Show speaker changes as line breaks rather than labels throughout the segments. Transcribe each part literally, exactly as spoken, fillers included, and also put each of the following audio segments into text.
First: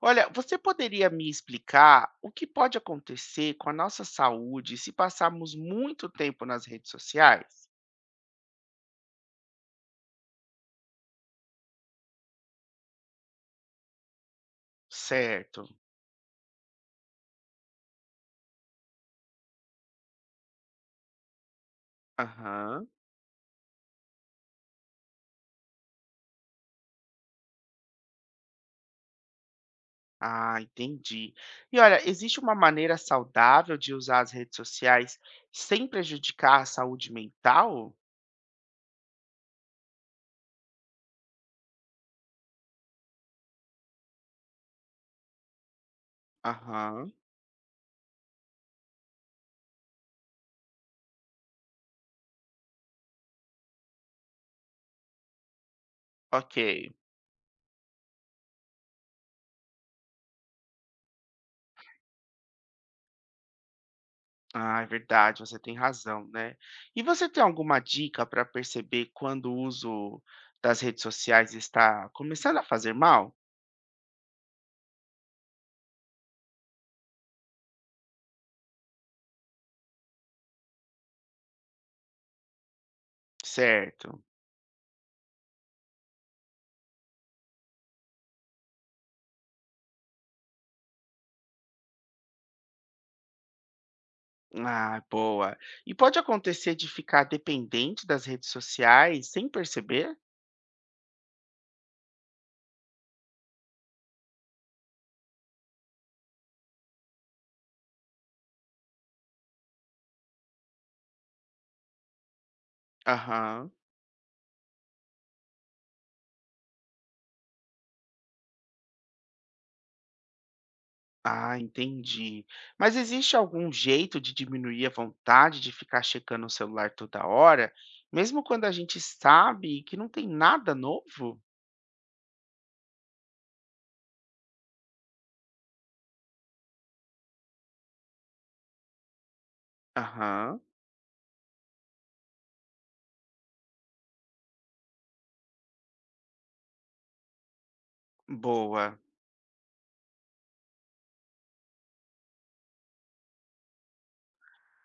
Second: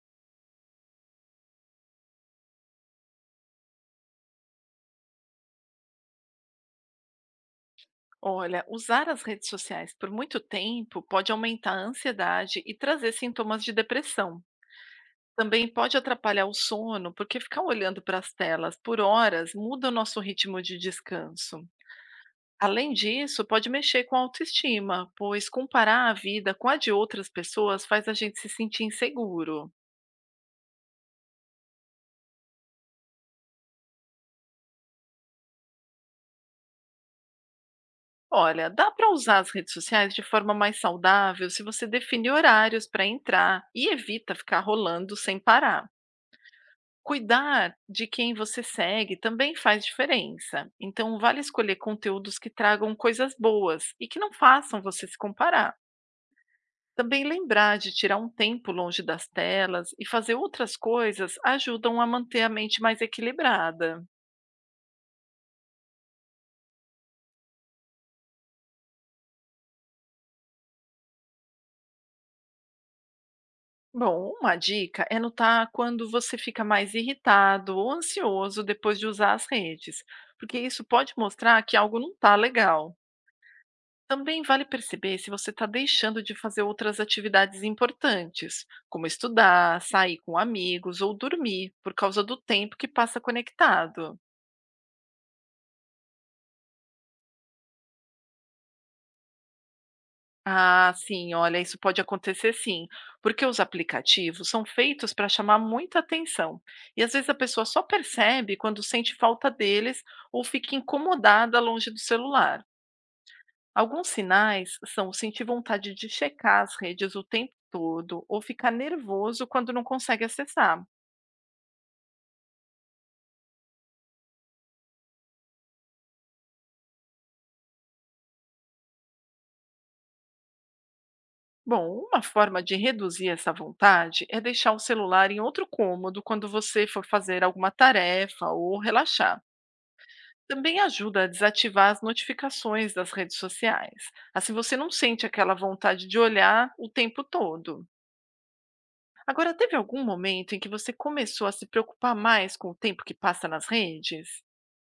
Olha, você poderia me explicar o que pode acontecer com a nossa saúde se passarmos muito tempo nas redes sociais?
Olha, usar as redes sociais por muito tempo pode aumentar a ansiedade e trazer sintomas de depressão. Também
Certo.
pode atrapalhar o sono, porque ficar olhando para as telas por horas muda o nosso ritmo de descanso.
Aham.
Além disso, pode mexer com a autoestima, pois comparar a vida com a de outras pessoas faz a gente se sentir inseguro.
Ah, entendi. E olha, existe uma maneira saudável de usar as redes sociais sem prejudicar a saúde mental?
Olha, dá para usar as redes sociais de forma mais saudável se você definir horários para entrar e evita ficar rolando sem parar.
Aham.
Cuidar de quem você segue também faz diferença. Então, vale escolher conteúdos que tragam coisas boas e que não façam você se comparar.
Ok.
Também lembrar de tirar um tempo longe das telas e fazer outras coisas ajudam a manter a mente mais equilibrada.
Ah, é verdade, você tem razão, né? E você tem alguma dica para perceber quando o uso das redes sociais está começando a fazer mal?
Bom, uma dica é notar quando você fica mais irritado ou ansioso depois de usar as redes, porque isso pode mostrar que algo não está legal.
Certo.
Também vale perceber se você está deixando de fazer outras atividades importantes, como estudar, sair com amigos ou dormir, por causa do tempo que passa conectado.
Ah, boa. E pode acontecer de ficar dependente das redes sociais sem perceber?
Ah, sim, olha, isso pode acontecer sim, porque os aplicativos são feitos para chamar muita atenção. E às vezes a pessoa só percebe quando sente falta deles ou fica incomodada longe do celular.
Aham.
Alguns sinais são sentir vontade de checar as redes o tempo todo ou ficar nervoso quando não consegue acessar.
Ah, entendi. Mas existe algum jeito de diminuir a vontade de ficar checando o celular toda hora, mesmo quando a gente sabe que não tem nada novo?
Bom, uma forma de reduzir essa vontade é deixar o celular em outro cômodo quando você for fazer alguma tarefa ou relaxar.
Aham.
Também ajuda a desativar as notificações das redes sociais. Assim você não sente aquela vontade de olhar o tempo todo.
Boa.
Agora, teve algum momento em que você começou a se preocupar mais com o tempo que passa nas redes?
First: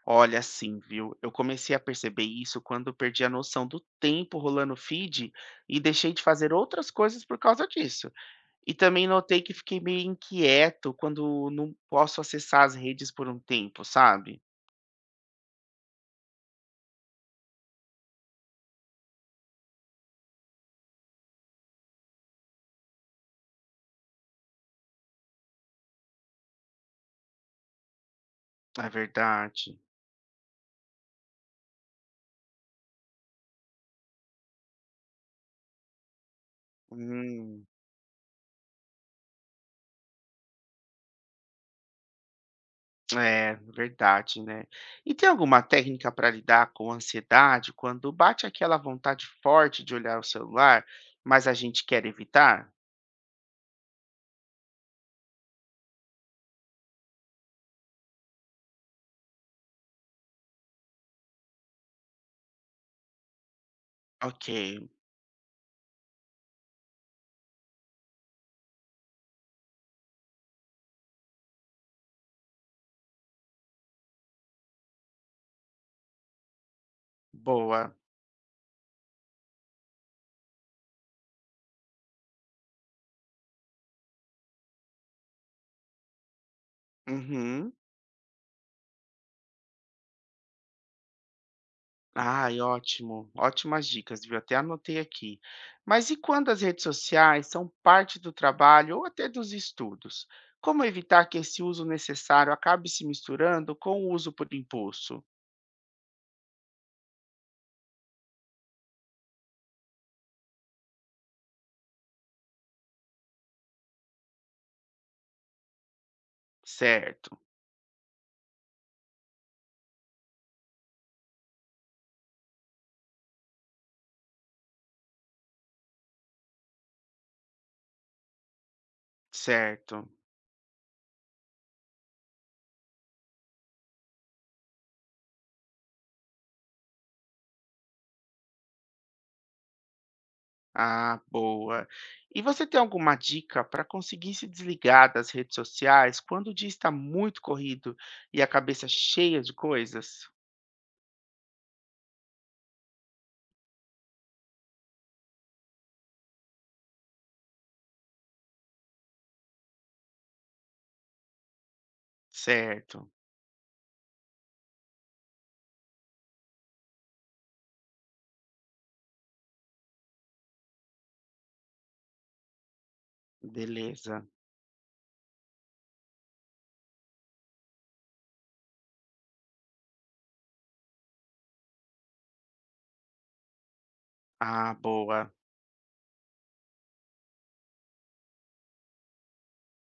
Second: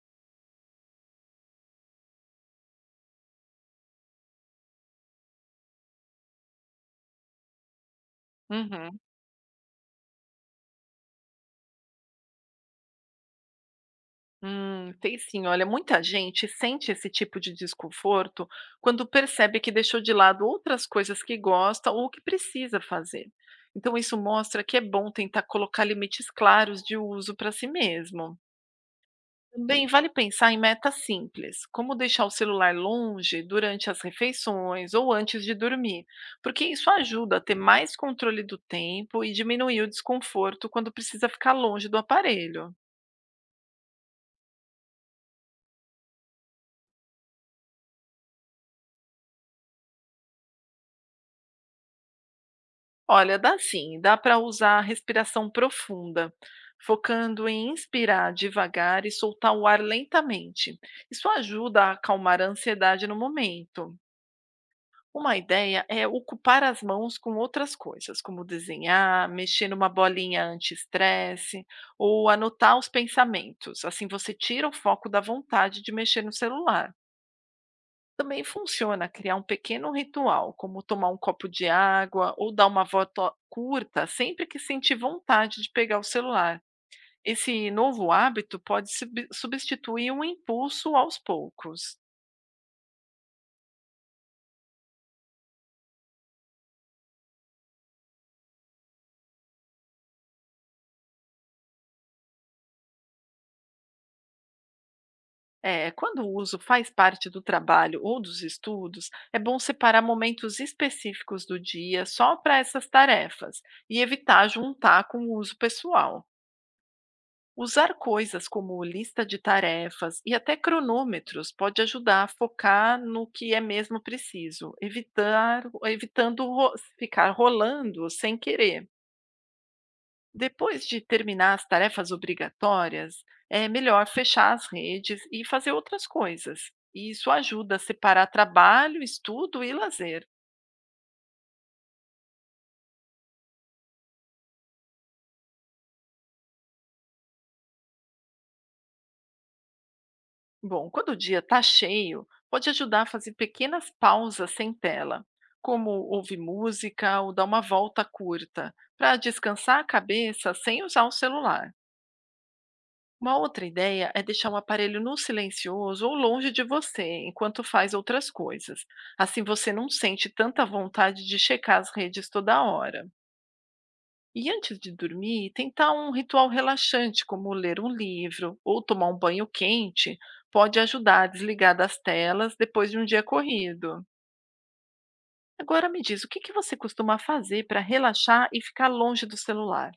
Olha, sim, viu? Eu comecei a perceber isso quando eu perdi a noção do tempo rolando feed e deixei de fazer outras coisas por causa disso. E
Uhum.
também notei que fiquei meio inquieto quando não posso acessar as redes por um tempo, sabe?
Hum, tem sim. Olha, muita gente sente esse tipo de desconforto quando percebe que deixou de lado outras coisas que gosta ou que precisa fazer. Então, isso mostra que é bom tentar colocar limites claros de uso para si mesmo.
É verdade.
Também vale pensar em metas simples, como deixar o celular longe durante as refeições ou antes de dormir, porque isso ajuda a ter
Hum,
mais controle do tempo e diminuir o desconforto quando precisa ficar longe do aparelho.
é verdade, né? E tem alguma técnica para lidar com ansiedade quando bate aquela vontade forte de olhar o celular, mas a gente quer evitar?
Olha, dá sim, dá para usar a respiração profunda, focando em inspirar devagar e soltar o ar lentamente. Isso ajuda a acalmar a ansiedade no momento.
Ok,
Uma ideia é ocupar as mãos com outras coisas, como desenhar, mexer numa bolinha anti-estresse ou anotar os pensamentos. Assim você tira o foco da vontade de mexer no celular.
boa.
Também funciona criar um pequeno ritual, como tomar um copo de água ou dar uma volta curta sempre que sentir vontade de pegar o celular. Esse
Uhum.
novo hábito pode sub- substituir um impulso aos poucos.
Ai, ótimo. Ótimas dicas, viu? Até anotei aqui. Mas e quando as redes sociais são parte do trabalho ou até dos estudos? Como evitar que esse uso necessário acabe se misturando com o uso por impulso?
É, quando o uso faz parte do trabalho ou dos estudos, é bom separar momentos específicos do dia só para essas tarefas e evitar juntar com o uso pessoal.
Certo,
Usar coisas como lista de tarefas e até cronômetros pode ajudar a focar no que é mesmo preciso, evitar, evitando ro- ficar rolando sem querer.
certo.
Depois de terminar as tarefas obrigatórias, é melhor fechar as redes e fazer outras coisas. E isso ajuda a separar trabalho, estudo e lazer.
Ah, boa. E você tem alguma dica para conseguir se desligar das redes sociais quando o dia está muito corrido e a cabeça cheia de coisas?
Bom, quando o dia está cheio, pode ajudar a fazer pequenas pausas sem tela, como ouvir música ou dar uma volta curta, para descansar a cabeça sem usar o celular.
Certo,
Uma outra ideia é deixar o aparelho no silencioso ou longe de você enquanto faz outras coisas. Assim você não sente tanta vontade de checar as redes toda hora.
beleza.
E antes de dormir, tentar um ritual relaxante, como ler um livro ou tomar um banho quente, pode ajudar a desligar das telas depois de um dia corrido.
Ah, boa.
Agora me diz, o que que você costuma fazer para relaxar e ficar longe do celular?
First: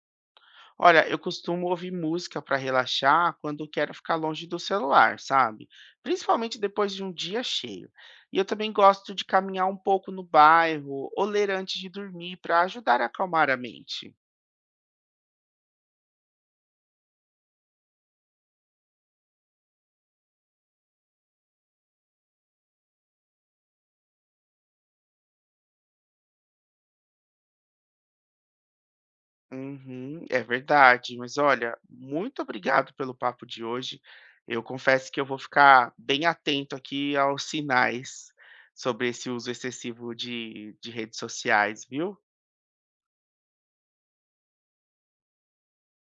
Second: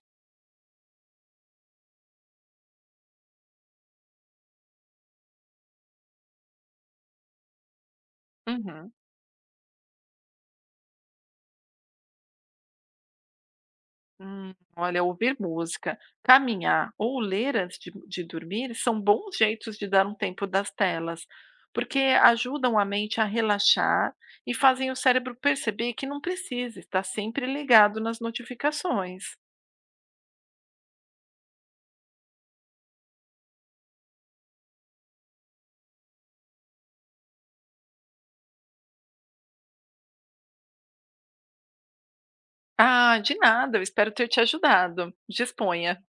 Olha, eu costumo ouvir música para relaxar quando quero ficar longe do celular, sabe? Principalmente depois de um dia cheio. E eu também
Uhum.
gosto de caminhar um pouco no bairro ou ler antes de dormir para ajudar a acalmar a mente.
Hum, olha, ouvir música, caminhar ou ler antes de, de dormir são bons jeitos de dar um tempo das telas, porque ajudam a mente a relaxar e fazem o cérebro perceber que não precisa estar sempre ligado nas notificações.
Uhum, é verdade. Mas olha, muito obrigado pelo papo de hoje. Eu confesso que eu vou ficar bem atento aqui aos sinais sobre esse uso excessivo de, de redes sociais, viu?
Ah, de nada, eu espero ter te ajudado. Disponha.